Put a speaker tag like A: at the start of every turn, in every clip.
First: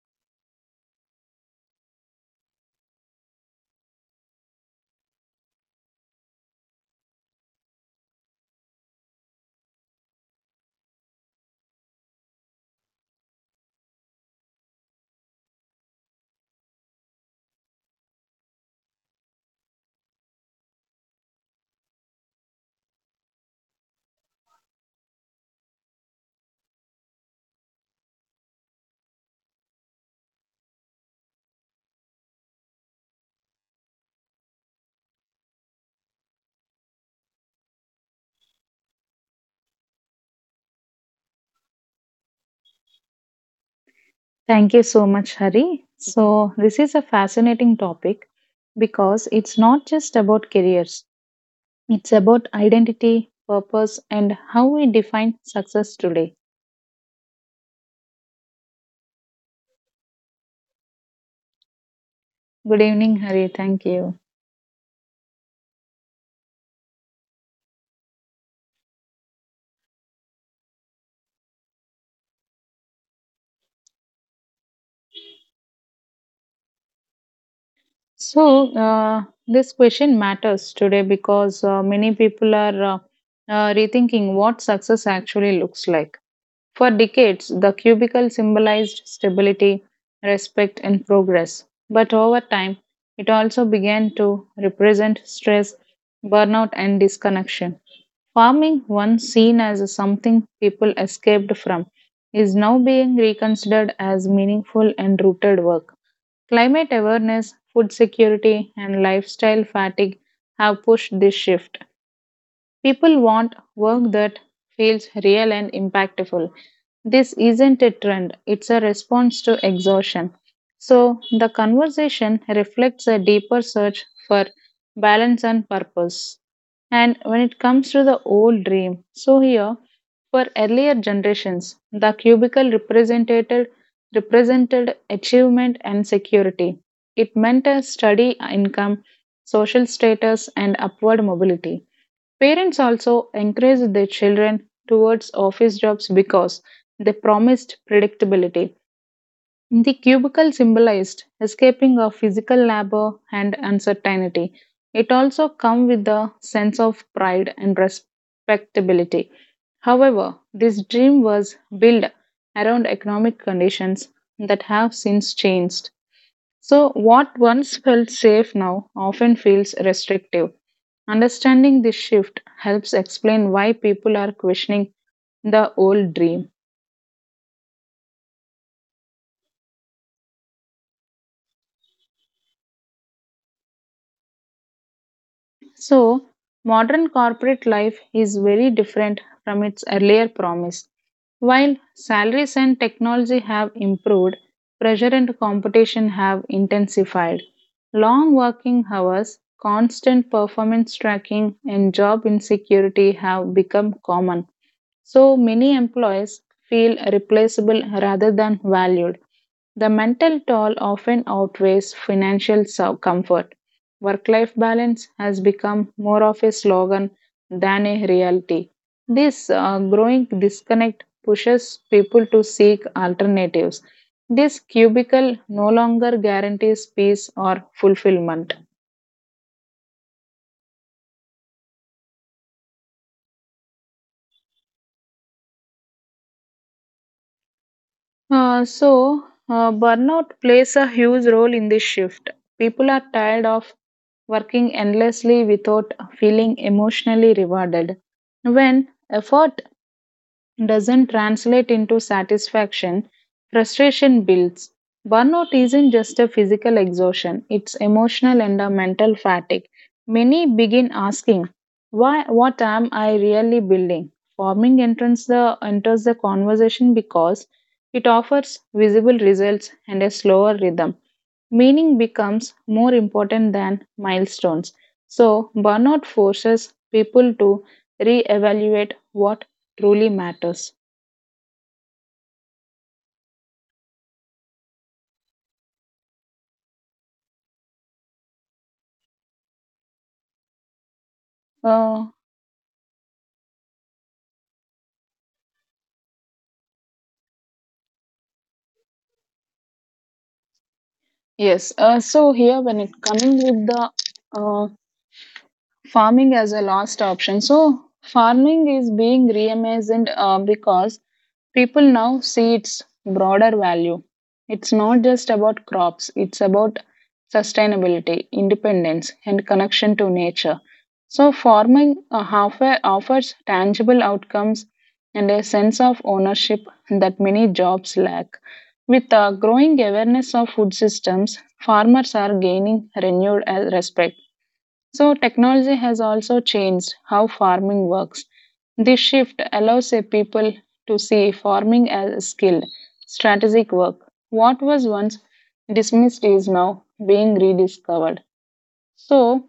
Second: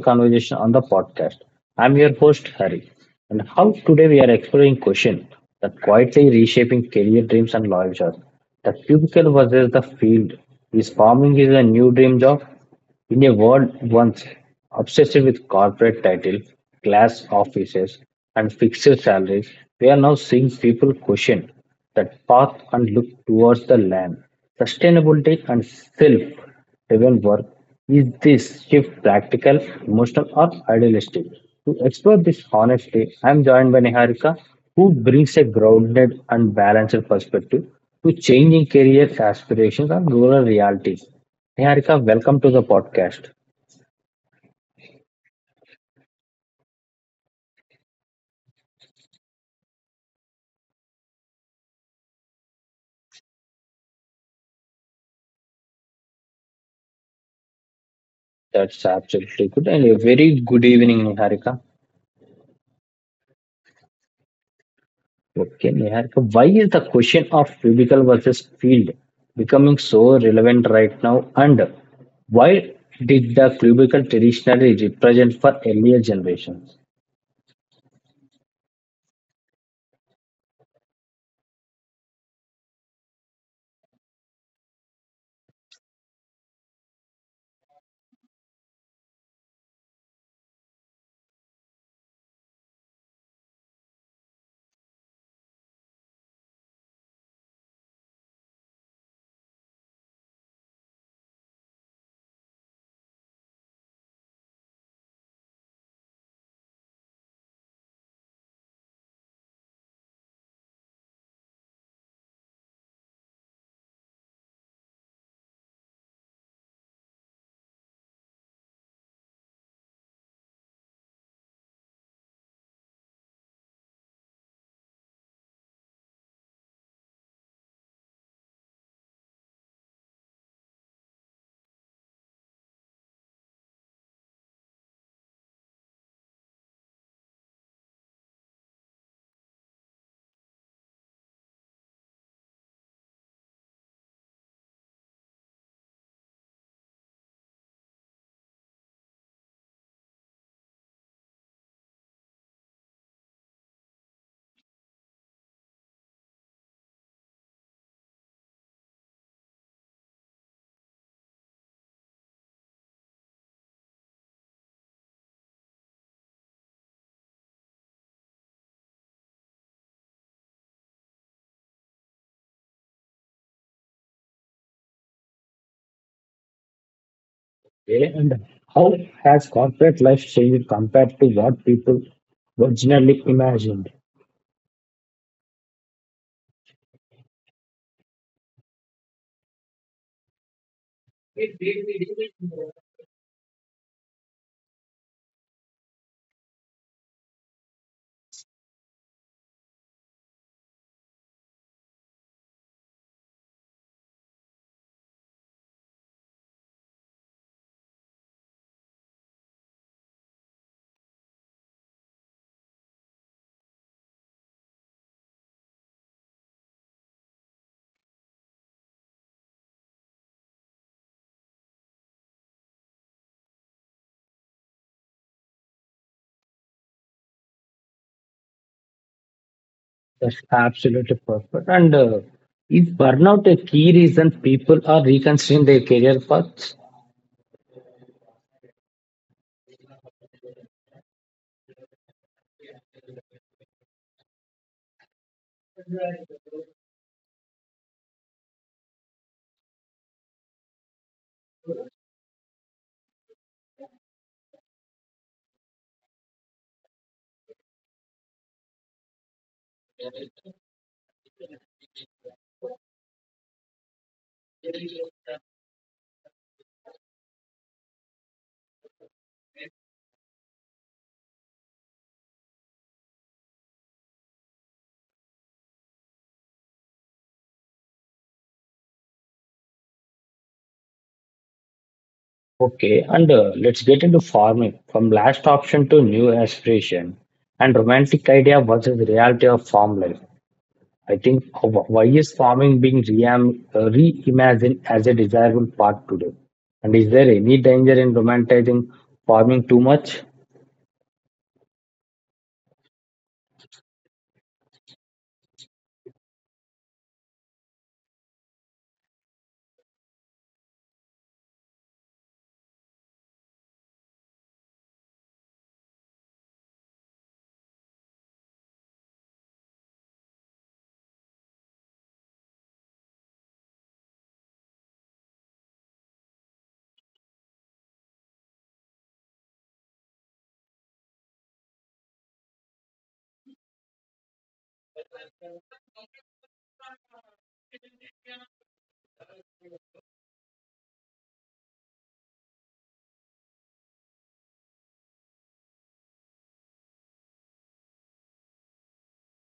A: conversation on the podcast. I'm your host, Hari, and how today we are exploring question that quietly reshaping career dreams and life jobs. The cubicle versus the field. Is farming is a new dream job? In a world once obsessed with corporate titles, glass offices, and fixed salaries, we are now seeing people question that path and look towards the land. Sustainability and self driven work is this shift practical, emotional, or idealistic? To explore this honestly, I am joined by Niharika, who brings a grounded and balanced perspective to changing career aspirations and rural realities. Niharika, welcome to the podcast.
B: Thank you so much, Hari. So, this is a fascinating topic because it's not just about careers, it's about identity, purpose, and how we define success today.
A: That's absolutely good. And a very good evening, Niharika.
B: Good evening, Hari. Thank you.
A: Okay, Niharika, why is the question of physical versus field becoming so relevant right now? And why did the cubicle traditionally represent for earlier generations?
B: So, this question matters today because many people are rethinking what success actually looks like. For decades, the cubicle symbolized stability, respect, and progress. But over time, it also began to represent stress, burnout, and disconnection. Farming, once seen as something people escaped from, is now being reconsidered as meaningful and rooted work. Climate awareness, food security, and lifestyle fatigue have pushed this shift. People want work that feels real and impactful. This isn't a trend, it's a response to exhaustion. So, the conversation reflects a deeper search for balance and purpose. And when it comes to the old dream, so here, for earlier generations, the cubicle represented achievement and security. It meant a steady income, social status, and upward mobility. Parents also encouraged their children towards office jobs because they promised predictability. The cubicle symbolized escaping of physical labor and uncertainty. It also came with a sense of pride and respectability. However, this dream was built around economic conditions that have since changed. So, what once felt safe now often feels restrictive. Understanding this shift helps explain why people are questioning the old dream.
A: Okay, and how has corporate life changed compared to what people originally imagined?
B: So, modern corporate life is very different from its earlier promise. While salaries and technology have improved, pressure and competition have intensified. Long working hours, constant performance tracking, and job insecurity have become common. So many employees feel replaceable rather than valued. The mental toll often outweighs financial comfort. Work life balance has become more of a slogan than a reality. This growing disconnect pushes people to seek alternatives. This cubicle no longer guarantees peace or fulfillment.
A: That's absolutely perfect. And is burnout a key reason people are reconsidering their career paths?
B: Burnout plays a huge role in this shift. People are tired of working endlessly without feeling emotionally rewarded. When effort doesn't translate into satisfaction, frustration builds. Burnout isn't just a physical exhaustion, it's emotional and a mental fatigue. Many begin asking, why what am I really building? Farming enters the conversation because it offers visible results and a slower rhythm. Meaning becomes more important than milestones. So burnout forces people to re-evaluate what truly matters.
A: Okay, and let's get into farming from last option to new aspiration and romantic idea versus reality of farm life. I think why
B: Uh,
A: is farming being reimagined as a desirable part today? And is there any danger in romanticizing farming too much?
B: yes. So here, when it coming with the uh, farming as a last option. So, farming is being reimagined because people now see its broader value. It's not just about crops, it's about sustainability, independence, and connection to nature. So, farming offers tangible outcomes and a sense of ownership that many jobs lack. With a growing awareness of food systems, farmers are gaining renewed respect. So, technology has also changed how farming works. This shift allows a people to see farming as a skill, strategic work. What was once dismissed is now being rediscovered. So,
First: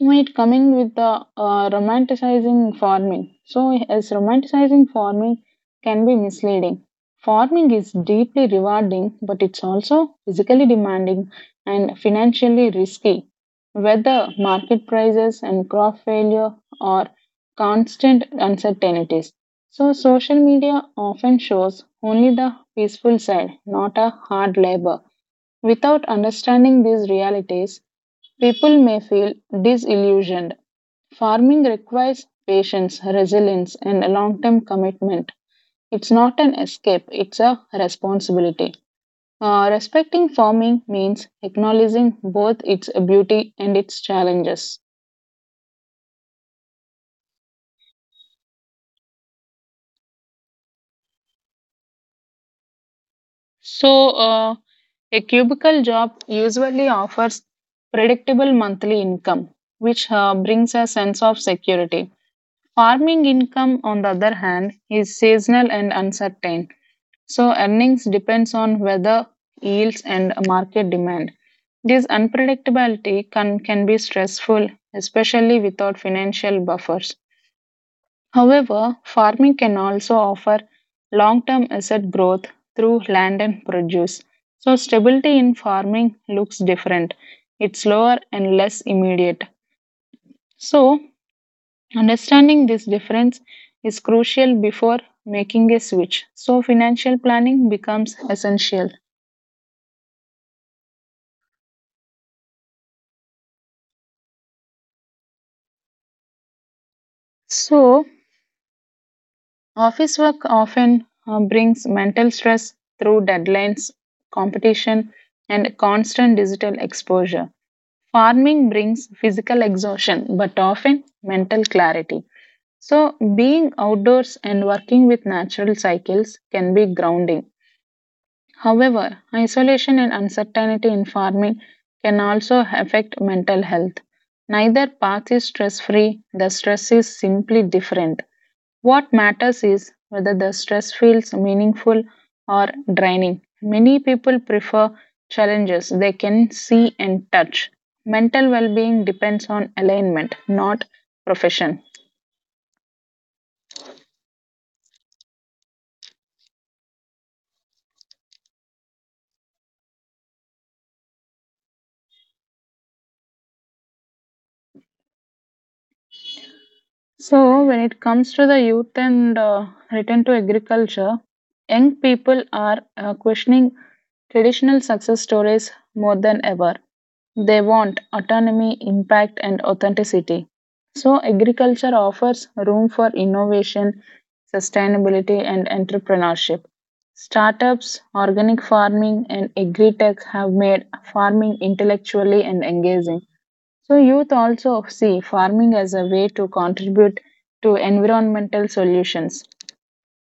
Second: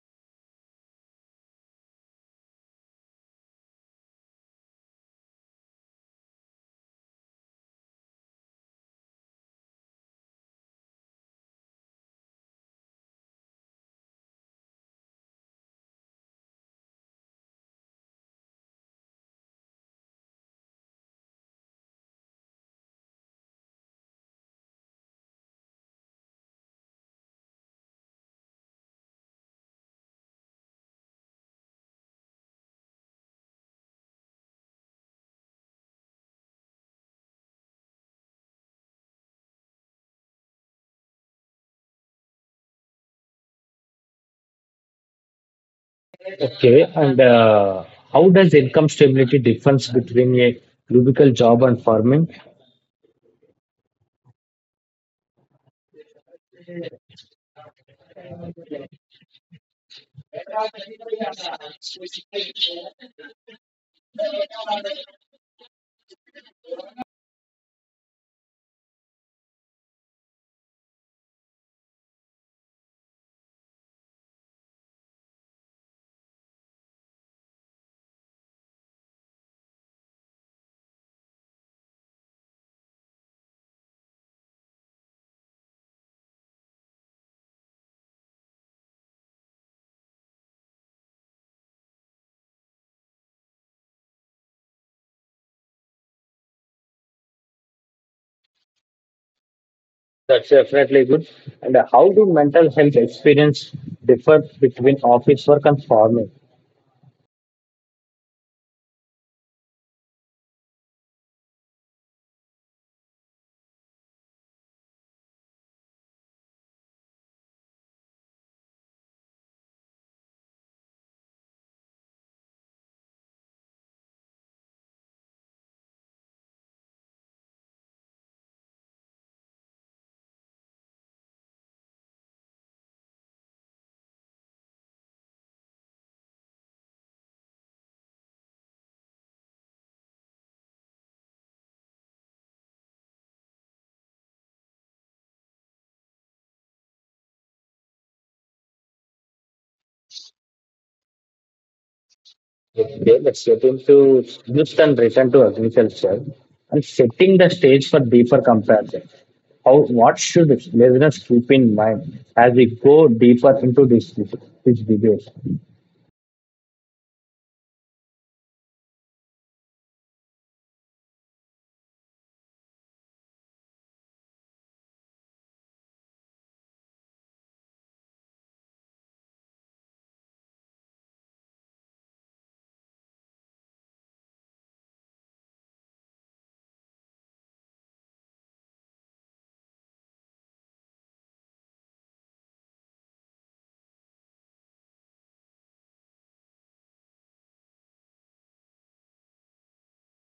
B: when it coming with the romanticizing farming. So, as romanticizing farming can be misleading. Farming is deeply rewarding, but it's also physically demanding and financially risky. Weather, market prices and crop failure are constant uncertainties. So, social media often shows only the peaceful side, not a hard labor. Without understanding these realities, people may feel disillusioned. Farming requires patience, resilience, and a long term commitment. It's not an escape, it's a responsibility. Respecting farming means acknowledging both its beauty and its challenges.
A: Okay, and how does income stability difference between a cubicle job and farming?
B: So, a cubicle job usually offers predictable monthly income, which brings a sense of security. Farming income, on the other hand, is seasonal and uncertain, so earnings depends on weather, yields, and market demand. This unpredictability can be stressful, especially without financial buffers. However, farming can also offer long term asset growth through land and produce. So, stability in farming looks different, it's slower and less immediate. So, understanding this difference is crucial before making a switch, so financial planning becomes essential.
A: That's definitely good. And how do mental health experience differ between office work and farming?
B: So, office work often brings mental stress through deadlines, competition, and constant digital exposure. Farming brings physical exhaustion but often mental clarity. So, being outdoors and working with natural cycles can be grounding. However, isolation and uncertainty in farming can also affect mental health. Neither path is stress free, the stress is simply different. What matters is whether the stress feels meaningful or draining. Many people prefer challenges they can see and touch. Mental well being depends on alignment, not profession.
A: Okay, let's get into youth and return to agriculture and setting the stage for deeper comparison. How what should listeners keep in mind as we go deeper into this debate?
B: So, when it comes to the youth and return to agriculture, young people are questioning traditional success stories more than ever. They want autonomy, impact, and authenticity. So, agriculture offers room for innovation, sustainability, and entrepreneurship. Startups, organic farming, and agri tech have made farming intellectually and engaging. So youth also see farming as a way to contribute to environmental solutions.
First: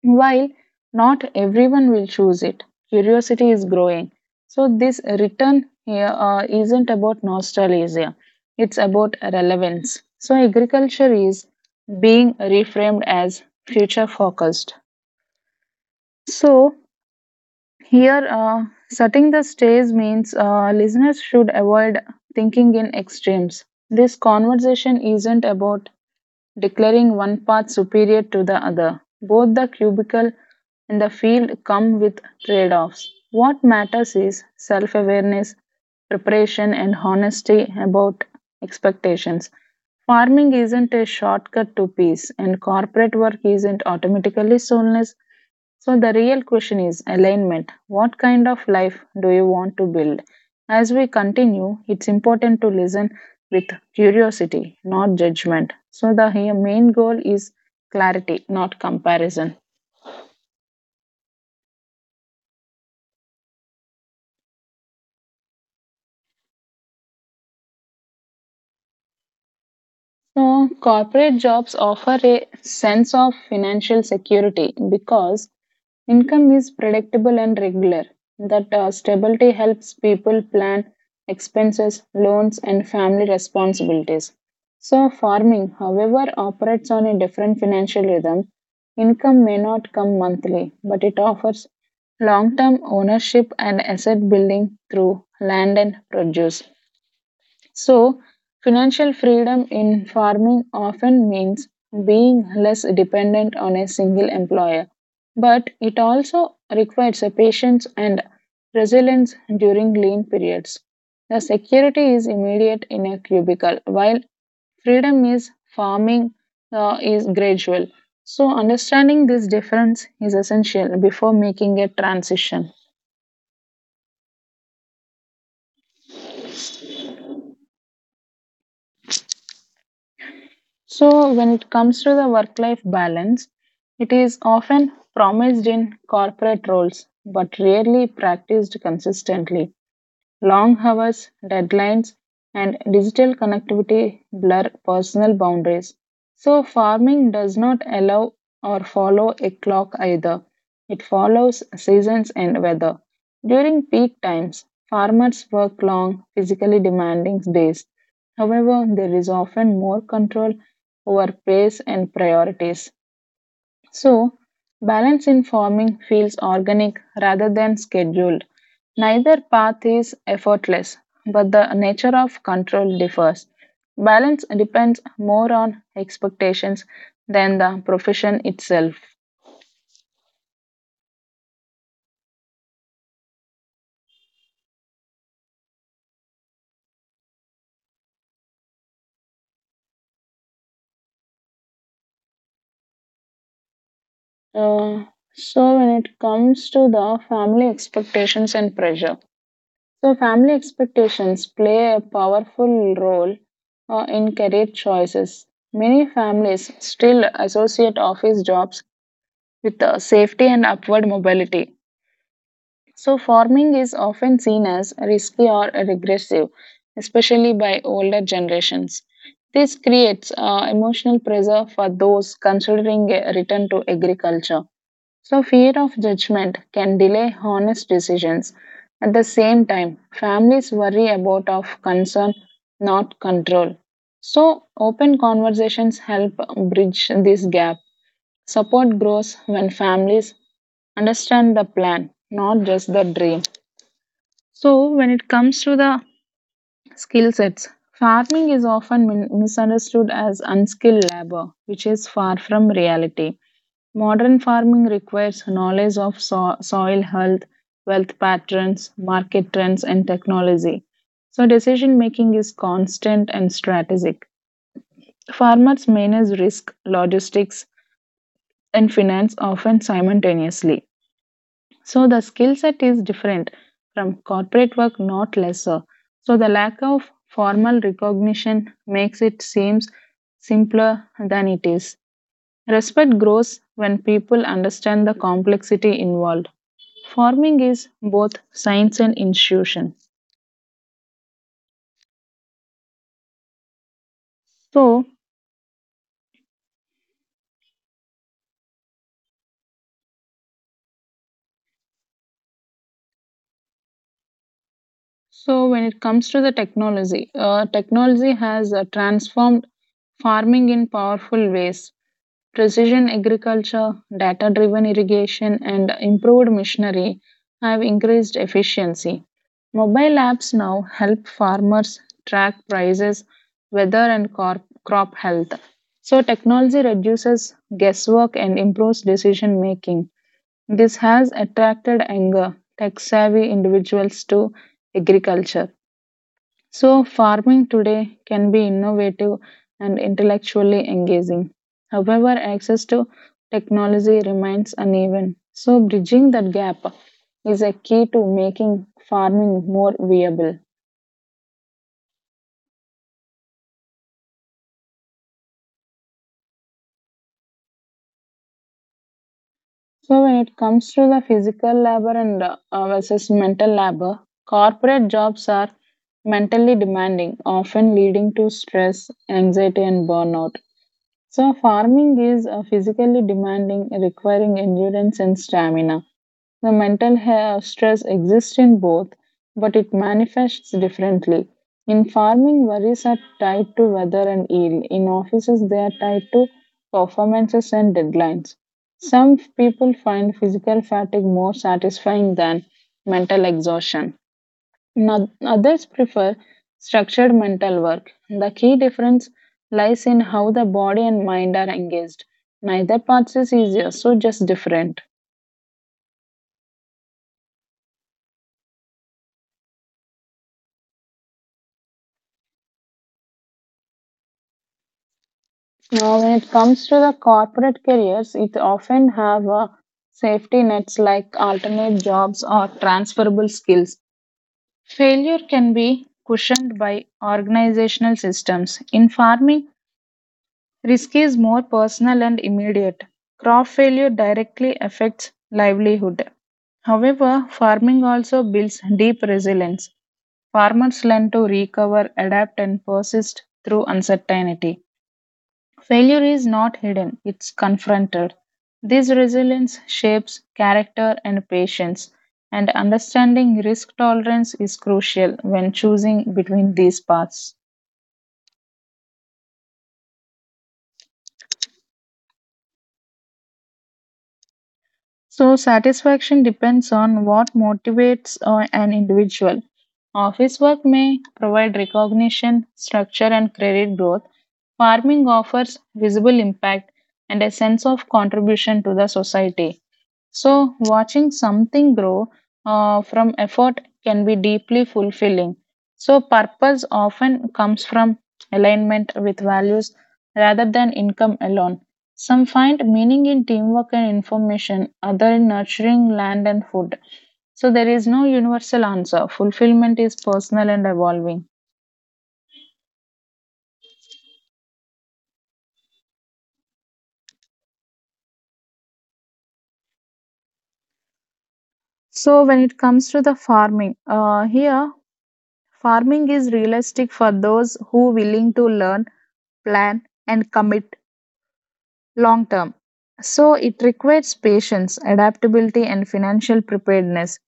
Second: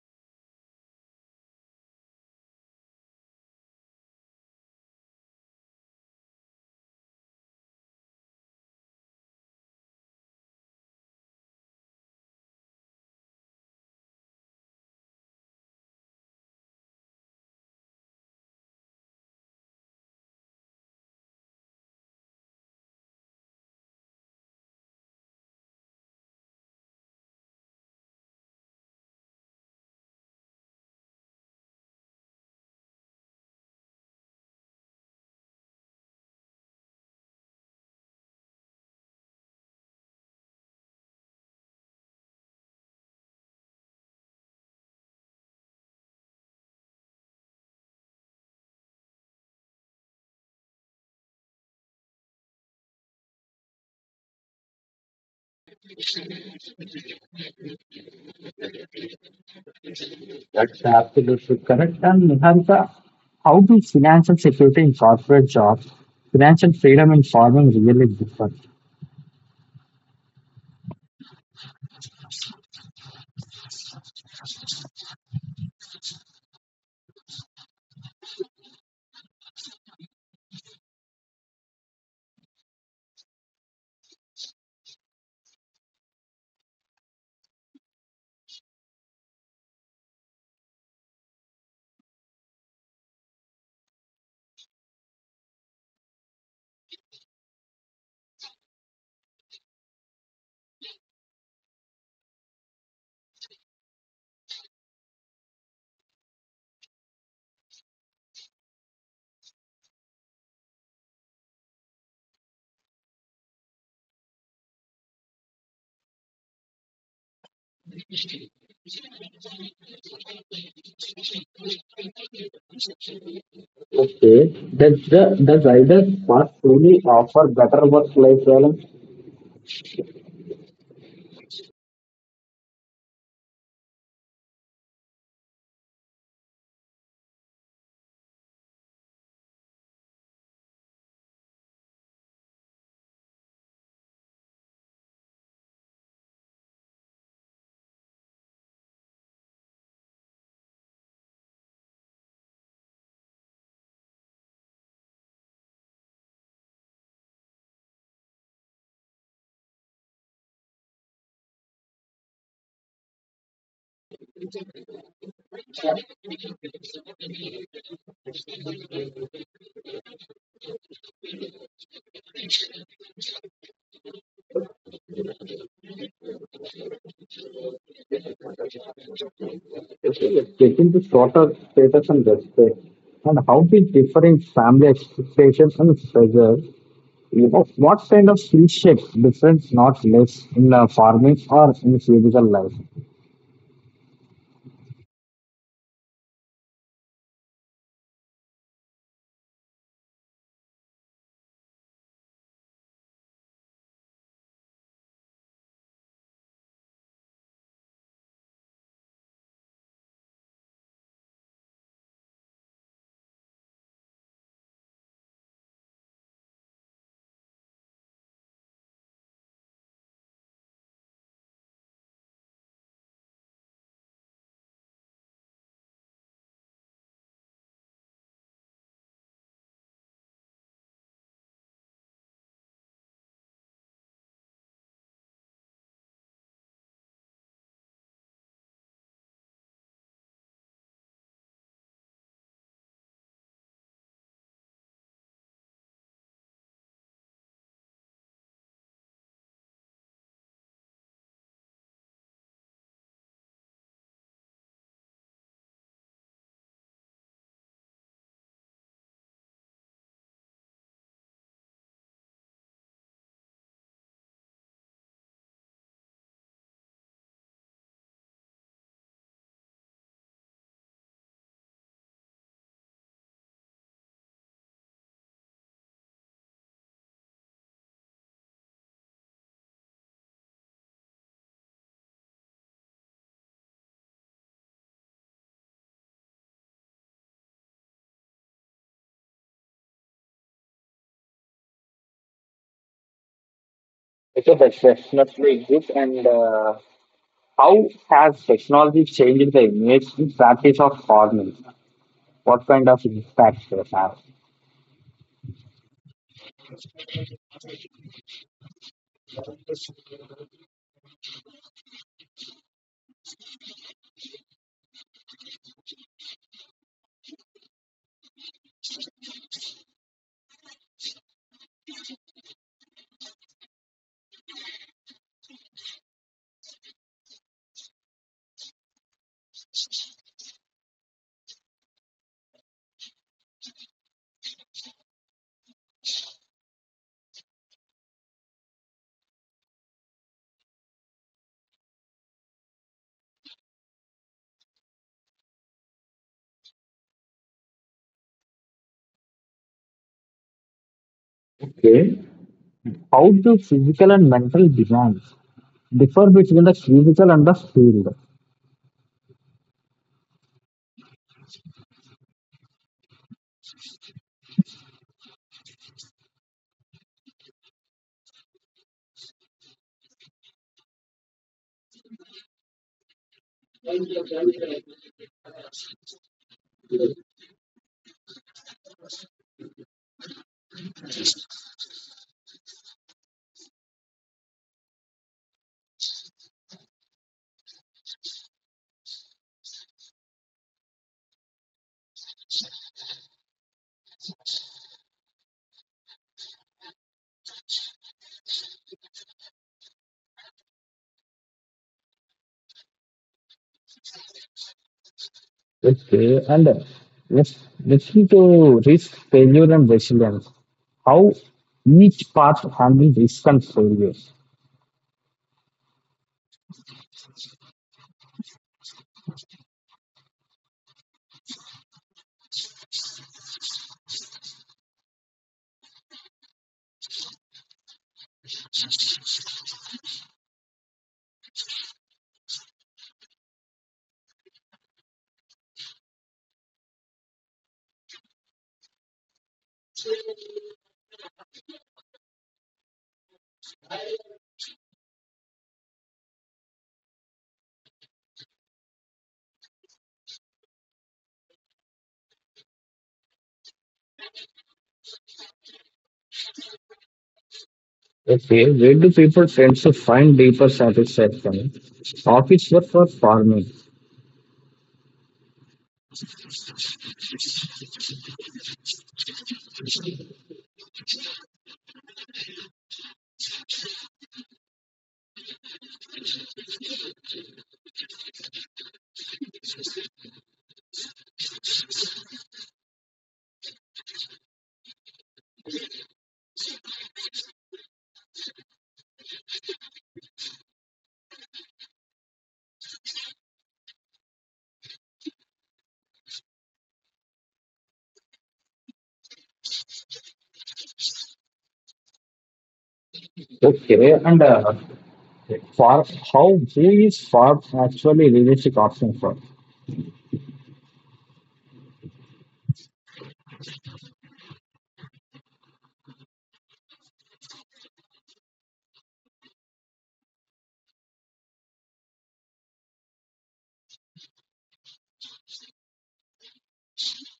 B: While not everyone will choose it, curiosity is growing. So this return here isn't about nostalgia; it's about relevance. So agriculture is being reframed as future focused. So here, setting the stage means listeners should avoid thinking in extremes. This conversation isn't about declaring one path superior to the other. Both the cubicle and the field come with trade offs. What matters is self awareness, preparation, and honesty about expectations. Farming isn't a shortcut to peace, and corporate work isn't automatically soulless. So, the real question is alignment. What kind of life do you want to build? As we continue, it's important to listen with curiosity, not judgment. So, the main goal is clarity, not comparison.
A: That's absolutely correct. And Niharika, how do financial security in corporate jobs, financial freedom in farming really differ?
B: So, corporate jobs offer a sense of financial security because income is predictable and regular. That stability helps people plan expenses, loans, and family responsibilities. So, farming, however, operates on a different financial rhythm. Income may not come monthly, but it offers long term ownership and asset building through land and produce. So, financial freedom in farming often means being less dependent on a single employer, but it also requires a patience and resilience during lean periods. The security is immediate in a cubicle, while freedom is farming is gradual. So, understanding this difference is essential before making a transition.
A: Okay, does the does either path truly offer better work-life balance?
B: So, when it comes to the work life balance, it is often promised in corporate roles but rarely practiced consistently. Long hours, deadlines, and digital connectivity blur personal boundaries. So, farming does not allow or follow a clock either. It follows seasons and weather. During peak times, farmers work long, physically demanding days. However, there is often more control over pace and priorities. So, balance in farming feels organic rather than scheduled. Neither path is effortless, but the nature of control differs. Balance depends more on expectations than the profession itself.
A: Taking the shorter status and respect, and how do differing family expectations and pressure, you know, what kind of skill shapes difference not less in farming or in physical life?
B: Uh, so, when it comes to the family expectations and pressure, so family expectations play a powerful role in career choices. Many families still associate office jobs with safety and upward mobility. So, farming is often seen as risky or regressive, especially by older generations. This creates emotional pressure for those considering a return to agriculture. So, fear of judgment can delay honest decisions. At the same time, families worry about of concern, not control. So, open conversations help bridge this gap. Support grows when families understand the plan, not just the dream. So, when it comes to the skill sets, farming is often misunderstood as unskilled labor, which is far from reality. Modern farming requires knowledge of soil health, wealth patterns, market trends, and technology. So, decision making is constant and strategic. Farmers manage risk, logistics, and finance often simultaneously. So the skill set is different from corporate work, not lesser. So the lack of formal recognition makes it seems simpler than it is. Respect grows when people understand the complexity involved. Farming is both science and institution.
A: It is
B: So,
A: definitely good and. How has technology changed the image and practice of farming? What kind of impact it has?
B: so, when it comes to the technology, technology has transformed farming in powerful ways. Precision agriculture, data driven irrigation, and improved machinery have increased efficiency. Mobile apps now help farmers track prices, weather, and crop health. So, technology reduces guesswork and improves decision making. This has attracted younger, tech savvy individuals to agriculture. So, farming today can be innovative and intellectually engaging. However, access to technology remains uneven. So, bridging that gap is a key to making farming more viable.
A: Okay. How do physical and mental demands differ between the physical and the field?
B: So, when it comes to the physical labor and versus mental labor, corporate jobs are mentally demanding, often leading to stress, anxiety, and burnout. So, farming is physically demanding, requiring endurance and stamina. The mental stress exists in both, but it manifests differently. In farming, worries are tied to weather and yield. In offices, they are tied to performances and deadlines. Some people find physical fatigue more satisfying than mental exhaustion. No- Others prefer structured mental work. The key difference lies in how the body and mind are engaged. Neither path is easier, so just different.
A: Okay. And let's listen to risk, failure, and resilience. How each path handles risk and failures.
B: Now, when it comes to the corporate careers, it often have safety nets like alternate jobs or transferable skills. Failure can be cushioned by organizational systems. In farming, risk is more personal and immediate. Crop failure directly affects livelihood. However, farming also builds deep resilience. Farmers learn to recover, adapt, and persist through uncertainty. Failure is not hidden, it's confronted. This resilience shapes character and patience, and understanding risk tolerance is crucial when choosing between these paths.
A: Okay, where do people tend to find deeper satisfaction? Office work or farming?
B: So, satisfaction depends on what motivates an individual. Office work may provide recognition, structure, and credit growth. Farming offers visible impact and a sense of contribution to the society. So, watching something grow from effort can be deeply fulfilling. So, purpose often comes from alignment with values rather than income alone. Some find meaning in teamwork and information, other in nurturing land and food. So, there is no universal answer. Fulfillment is personal and evolving.
A: Okay, and uh, Okay, for how who is FARP actually realistic option for?
B: So, when it comes to the farming, here farming is realistic for those who willing to learn, plan, and commit long term. So it requires patience, adaptability, and financial preparedness.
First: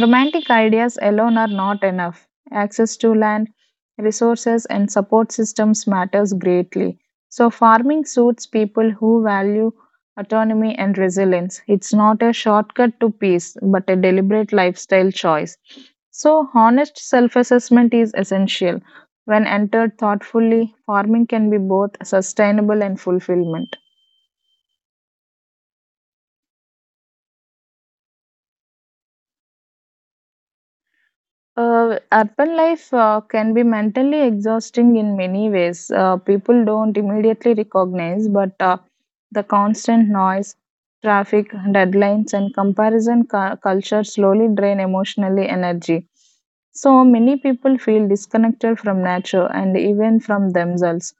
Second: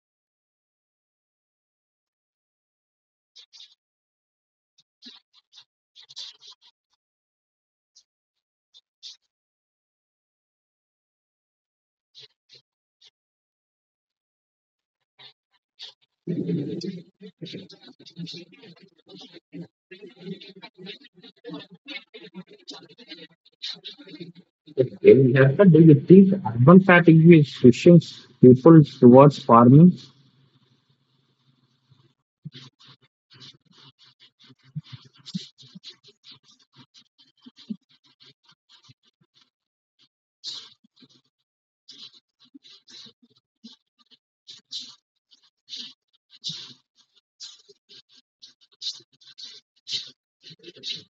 B: Romantic ideas alone are not enough. Access to land, resources, and support systems matters greatly. So farming suits people who value autonomy and resilience. It's not a shortcut to peace, but a deliberate lifestyle choice. So honest self-assessment is essential. When entered thoughtfully, farming can be both sustainable and fulfillment.
A: Okay, Jessica, do you think urban fatigue is pushing people towards farming?
B: Urban life can be mentally exhausting in many ways. People don't immediately recognize, but the constant noise, traffic, deadlines, and comparison culture slowly drain emotionally energy. So many people feel disconnected from nature and even from themselves.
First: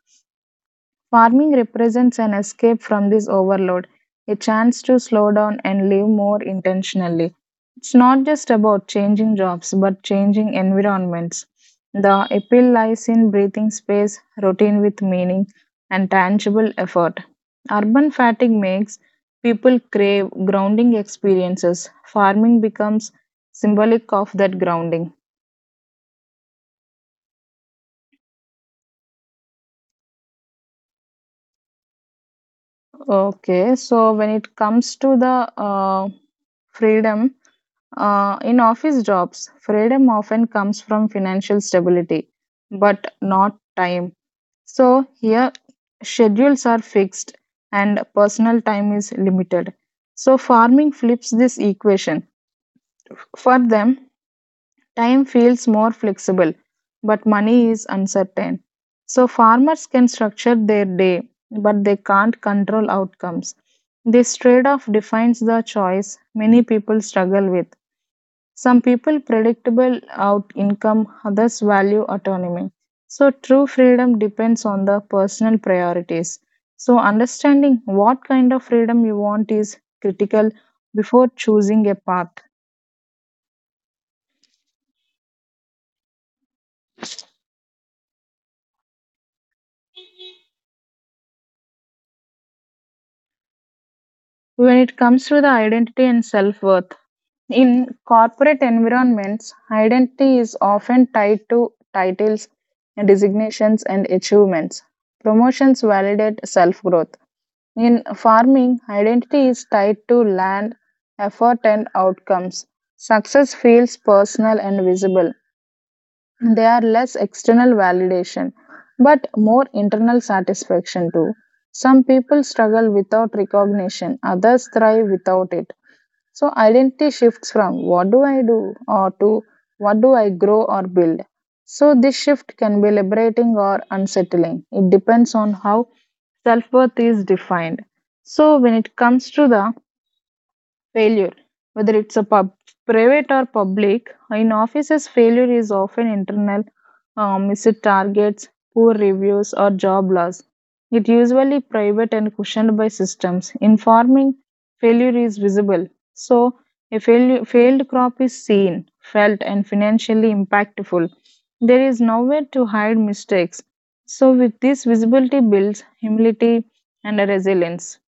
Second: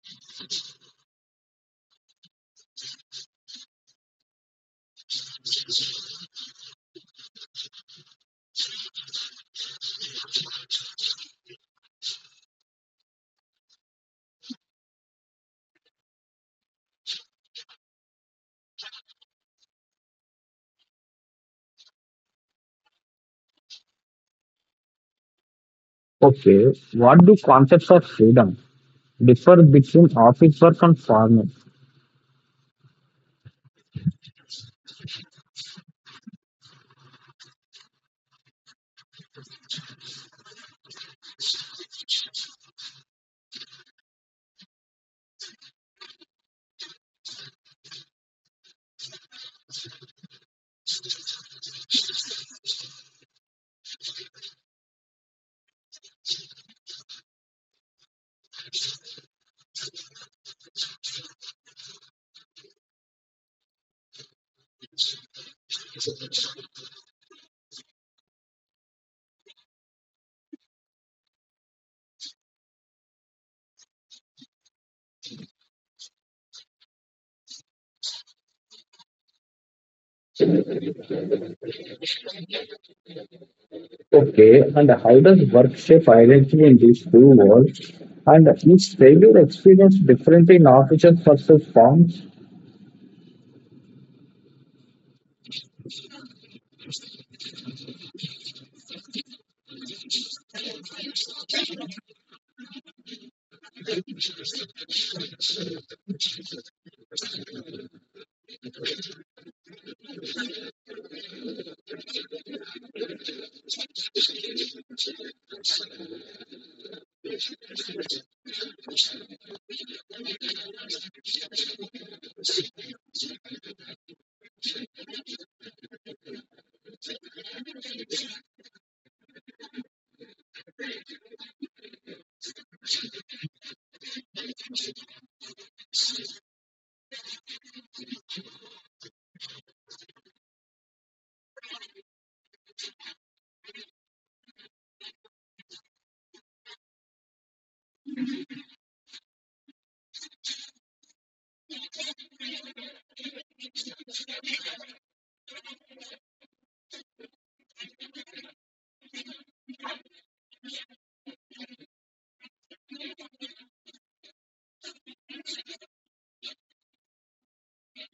B: Farming represents an escape from this overload, a chance to slow down and live more intentionally. It's not just about changing jobs, but changing environments. The appeal lies in breathing space, routine with meaning, and tangible effort. Urban fatigue makes people crave grounding experiences. Farming becomes symbolic of that grounding.
A: Okay, what do concepts of freedom differ between office work and farming?
B: Okay, so when it comes to the uh, freedom, in office jobs, freedom often comes from financial stability, but not time. So, here schedules are fixed and personal time is limited. So, farming flips this equation. For them, time feels more flexible, but money is uncertain. So, farmers can structure their day, but they can't control outcomes. This trade off defines the choice many people struggle with. Some people predictable out income, others value autonomy. So true freedom depends on the personal priorities. So understanding what kind of freedom you want is critical before choosing a path.
A: Okay, and how does work shape identity in these two worlds? And is failure experience different in offices versus farms?
B: When it comes to the identity and self-worth, in corporate environments, identity is often tied to titles, designations and achievements. Promotions validate self-growth. In farming, identity is tied to land, effort, and outcomes. Success feels personal and visible. They are less external validation, but more internal satisfaction too. Some people struggle without recognition, others thrive without it. So identity shifts from what do I do or to what do I grow or build. So this shift can be liberating or unsettling. It depends on how self worth is defined. So when it comes to the failure, whether it's a pub, private or public, in offices, failure is often internal, missed targets, poor reviews, or job loss. It usually private and cushioned by systems. In farming, failure is visible, so failed crop is seen, felt, and financially impactful. There is nowhere to hide mistakes. So, with this visibility builds humility and resilience.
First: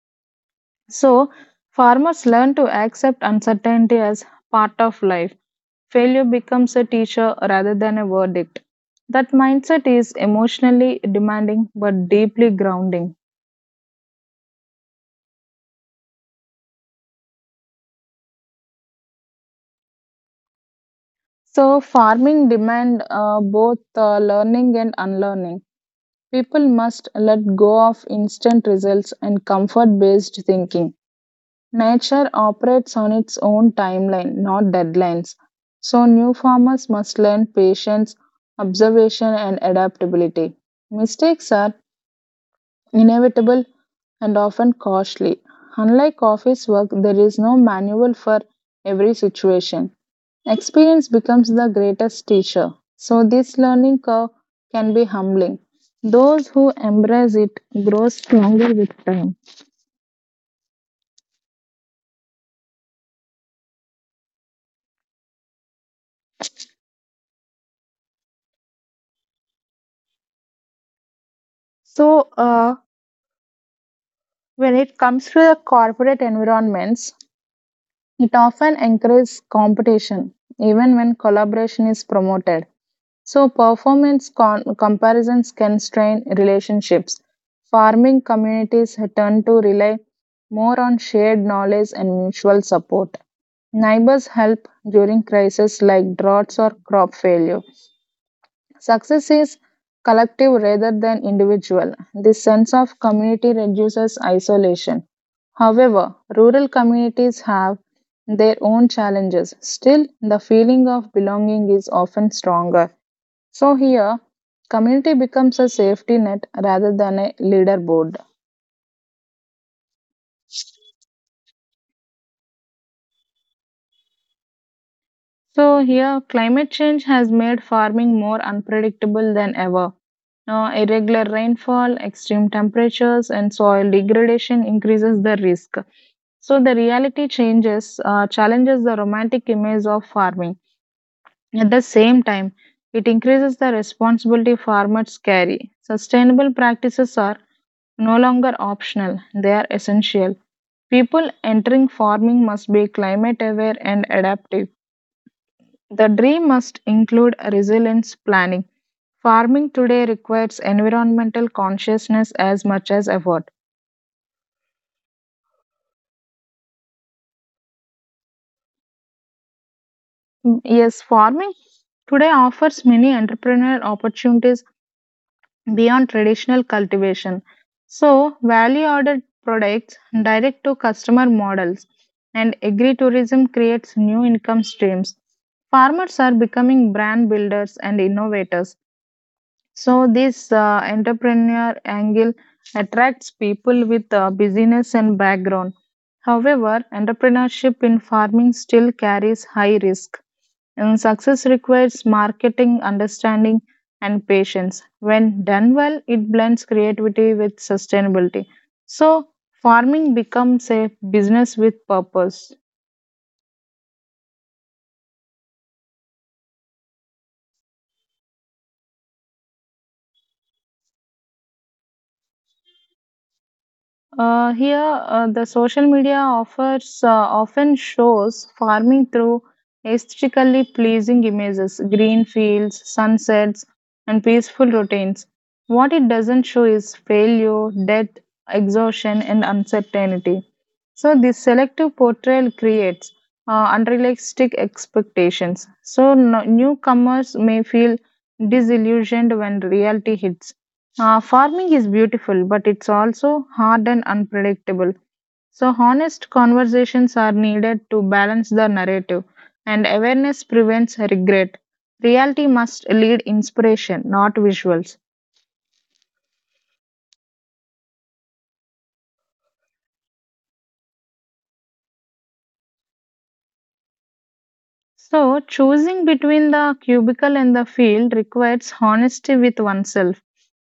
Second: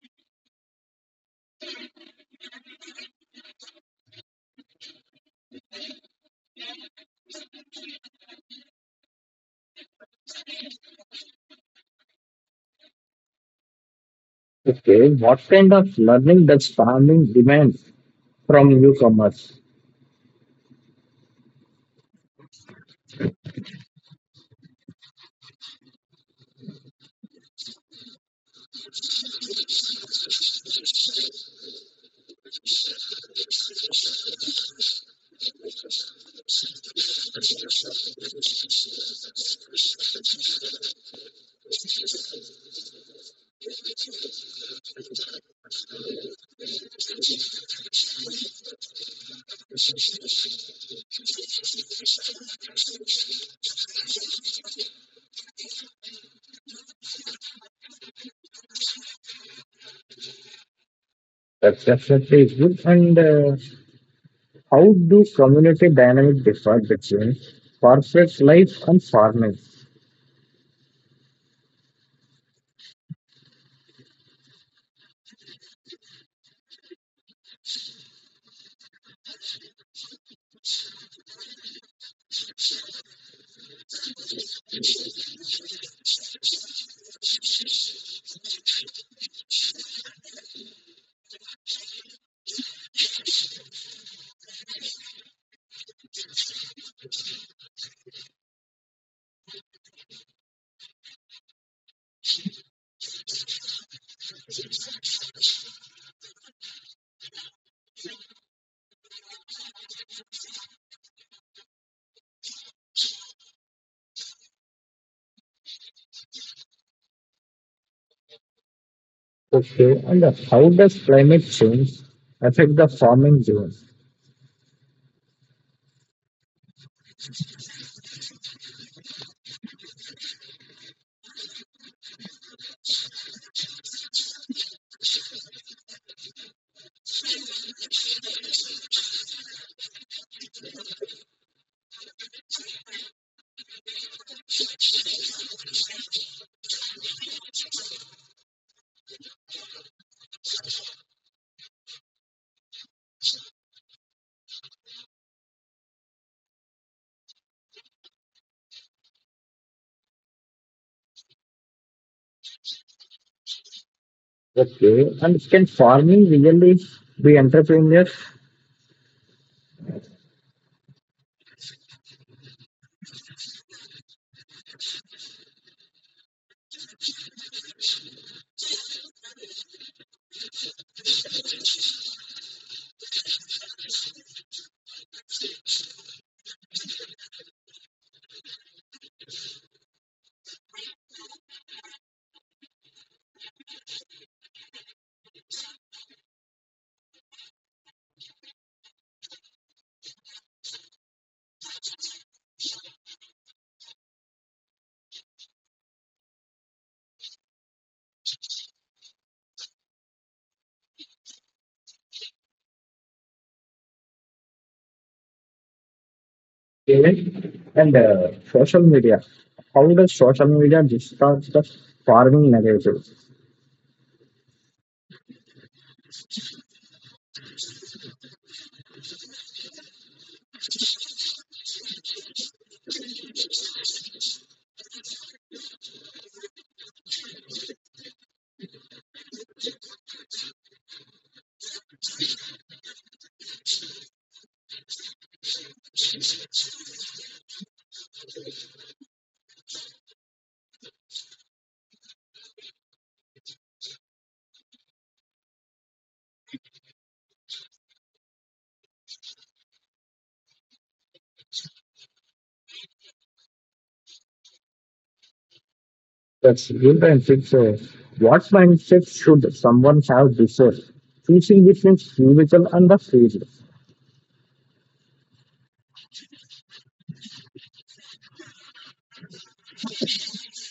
B: So, farmers learn to accept uncertainty as part of life. Failure becomes a teacher rather than a verdict. That mindset is emotionally demanding but deeply grounding.
A: Okay, what kind of learning does farming demand from newcomers?
B: So, farming demand both learning and unlearning. People must let go of instant results and comfort based thinking. Nature operates on its own timeline, not deadlines. So, new farmers must learn patience, observation, and adaptability. Mistakes are inevitable and often costly. Unlike office work, there is no manual for every situation. Experience becomes the greatest teacher. So, this learning curve can be humbling. Those who embrace it grow stronger with time.
A: That's definitely good. And how do community dynamic differ between corporate life and farming?
B: So, uh, When it comes to the corporate environments, it often encourages competition, even when collaboration is promoted. So, performance comparisons can strain relationships. Farming communities tend to rely more on shared knowledge and mutual support. Neighbors help during crises like droughts or crop failure. Success is collective rather than individual. This sense of community reduces isolation. However, rural communities have their own challenges. Still, the feeling of belonging is often stronger. So, here, community becomes a safety net rather than a leaderboard.
A: Okay, and how does climate change affect the farming zone?
B: So, here, climate change has made farming more unpredictable than ever. Irregular rainfall, extreme temperatures, and soil degradation increases the risk. So the reality changes, challenges the romantic image of farming. At the same time, it increases the responsibility farmers carry. Sustainable practices are no longer optional, they are essential. People entering farming must be climate aware and adaptive. The dream must include resilience planning. Farming today requires environmental consciousness as much as effort.
A: Okay, and can farming really be entrepreneurs?
B: Mm, yes, farming today offers many entrepreneurial opportunities beyond traditional cultivation. So, value added products, direct to customer models, and agritourism creates new income streams. Farmers are becoming brand builders and innovators. So, this entrepreneur angle attracts people with business and background. However, entrepreneurship in farming still carries high risk. And success requires marketing, understanding, and patience. When done well, it blends creativity with sustainability. So, farming becomes a business with purpose.
A: Okay. And social media, how does social media distort the farming narrative?
B: Here, the social media offers often shows farming through aesthetically pleasing images, green fields, sunsets, and peaceful routines. What it doesn't show is failure, death, exhaustion, and uncertainty. So, this selective portrayal creates unrealistic expectations. So, newcomers may feel disillusioned when reality hits. Farming is beautiful, but it's also hard and unpredictable. So, honest conversations are needed to balance the narrative, and awareness prevents regret. Reality must lead inspiration, not visuals.
A: That's good. And what mindset should someone have before choosing between physical and the field?
B: So, choosing between the cubicle and the field requires honesty with oneself.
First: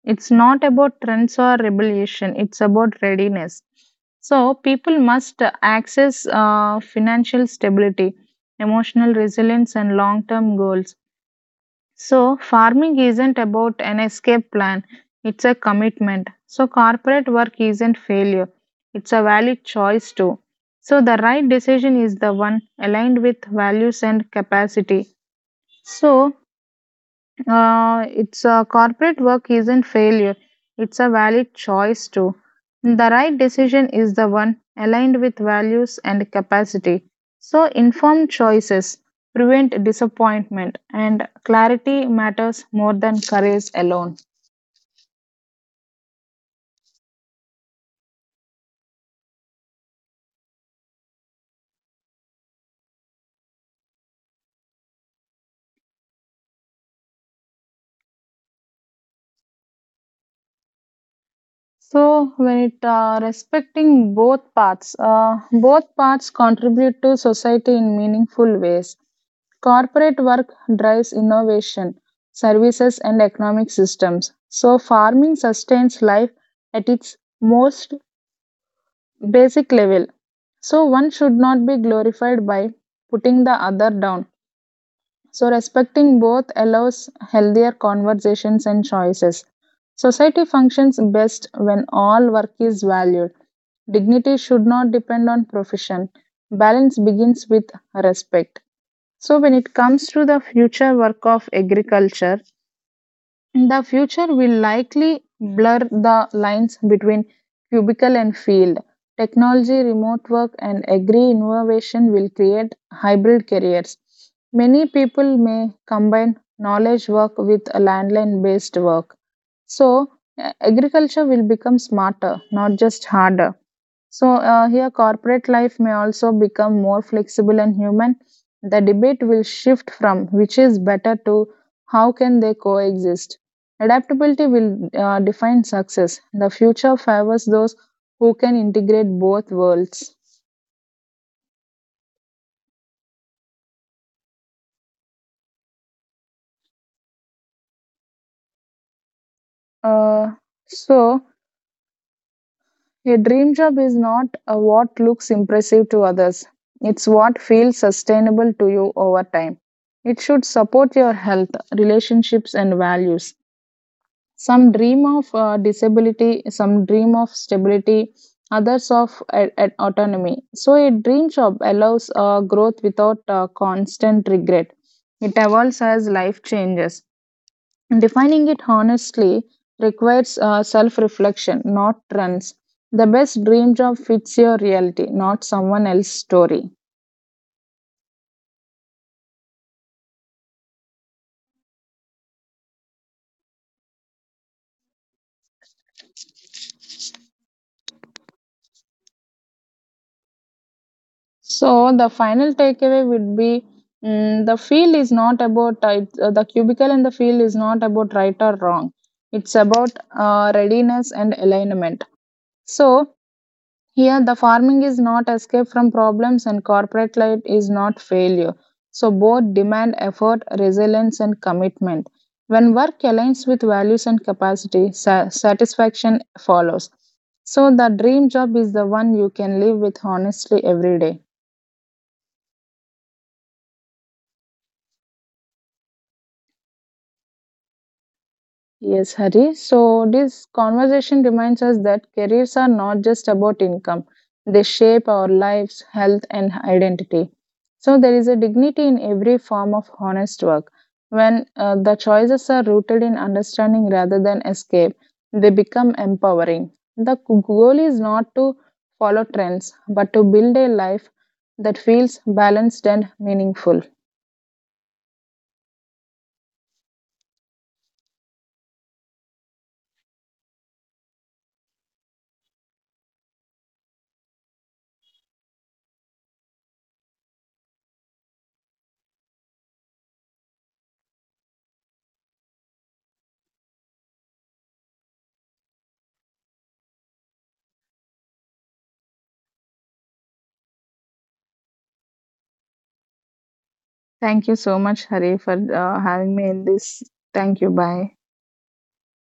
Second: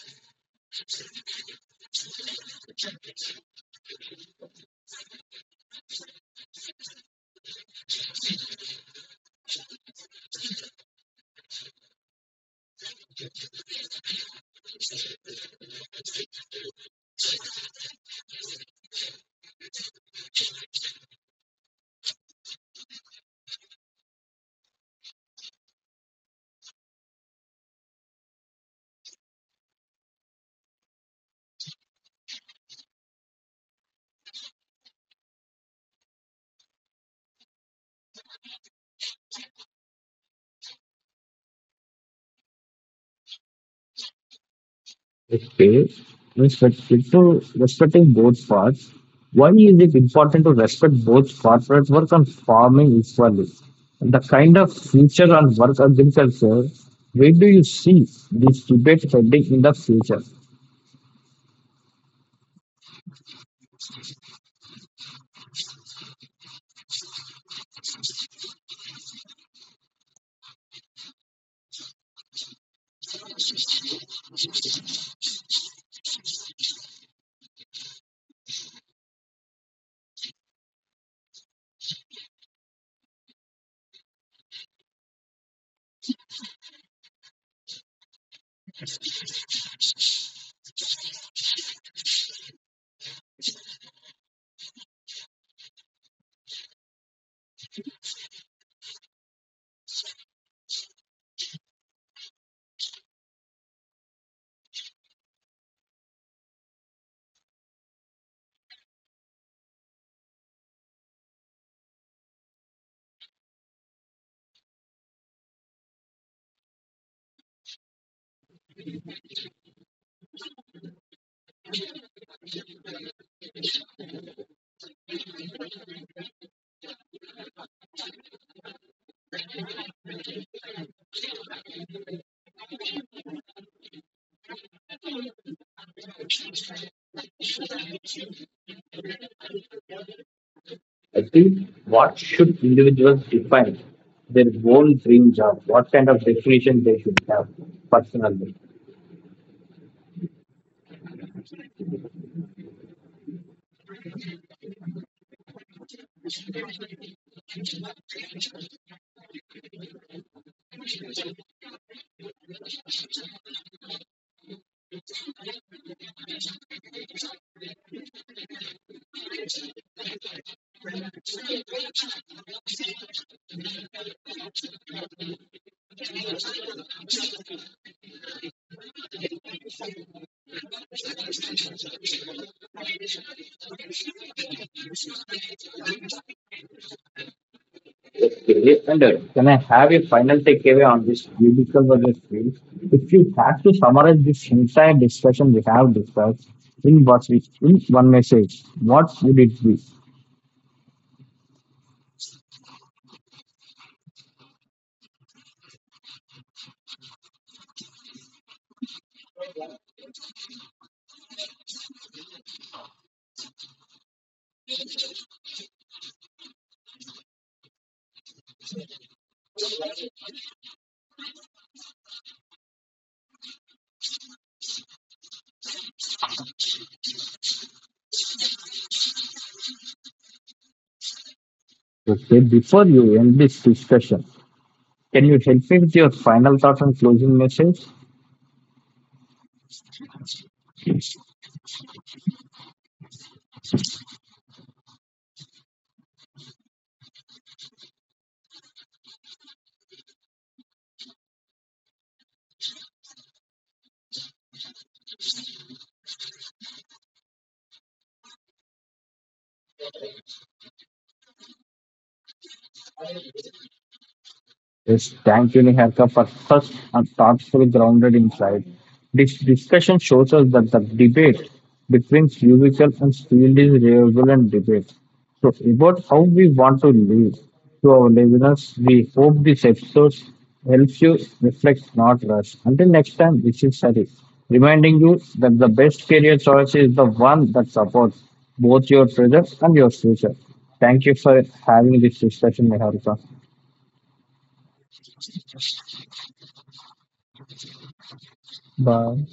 B: It's not about trends or rebellion, it's about readiness. So, people must access financial stability, emotional resilience, and long term goals. So, farming isn't about an escape plan, it's a commitment. So, corporate work isn't failure, it's a valid choice too. So, the right decision is the one aligned with values and capacity. So, it's a corporate work isn't failure. It's a valid choice too. The right decision is the one aligned with values and capacity. So informed choices prevent disappointment and clarity matters more than courage alone.
A: Okay. Respect, so respecting both parts. Why is it important to respect both corporate work and farming equally? And the kind of future on work agriculture, where do you see this debate heading in the future?
B: So, when it respecting both paths contribute to society in meaningful ways. Corporate work drives innovation, services, and economic systems. So, farming sustains life at its most basic level. So, one should not be glorified by putting the other down. So, respecting both allows healthier conversations and choices. Society functions best when all work is valued. Dignity should not depend on profession. Balance begins with respect. So, when it comes to the future work of agriculture, the future will likely blur the lines between cubicle and field. Technology, remote work, and agri innovation will create hybrid careers. Many people may combine knowledge work with landline based work. So, agriculture will become smarter, not just harder. So, here, corporate life may also become more flexible and human. The debate will shift from which is better to how can they coexist. Adaptability will define success. The future favors those who can integrate both worlds.
A: I think what should individuals define their own dream job? What kind of definition they should have personally?
B: Uh, so, a dream job is not what looks impressive to others, it's what feels sustainable to you over time. It should support your health, relationships, and values. Some dream of disability, some dream of stability, others of autonomy. So, a dream job allows growth without constant regret. It evolves as life changes. Defining it honestly requires self reflection, not trends. The best dream job fits your reality, not someone else's story.
A: Okay, and can I have a final takeaway on this beautiful weather field? If you have to summarize this entire discussion we have discussed in what we in one message, what would it be?
B: So the final takeaway would be, mm, the cubicle and the field is not about right or wrong. It's about readiness and alignment. So here the farming is not escape from problems and corporate life is not failure. So both demand effort, resilience, and commitment. When work aligns with values and capacity, satisfaction follows. So the dream job is the one you can live with honestly every day.
A: Okay, before you end this discussion, can you help me with your final thoughts and closing message?
B: Yes, Hari. So, this conversation reminds us that careers are not just about income, they shape our lives, health, and identity. So, there is a dignity in every form of honest work. When the choices are rooted in understanding rather than escape, they become empowering. The goal is not to follow trends, but to build a life that feels balanced and meaningful.
A: Yes, thank you, Niharika, for such a thoughtful, grounded insight. This discussion shows us that the debate between physical and field is relevant debate. So, about how we want to live to our listeners, we hope this episode helps you reflect, not rush. Until next time, this is Sari, reminding you that the best career choice is the one that supports both your present and your future. Thank you for having this discussion, Niharika.
B: Thank you so much, Hari, for having me in this. Thank you. Bye.
A: Bye.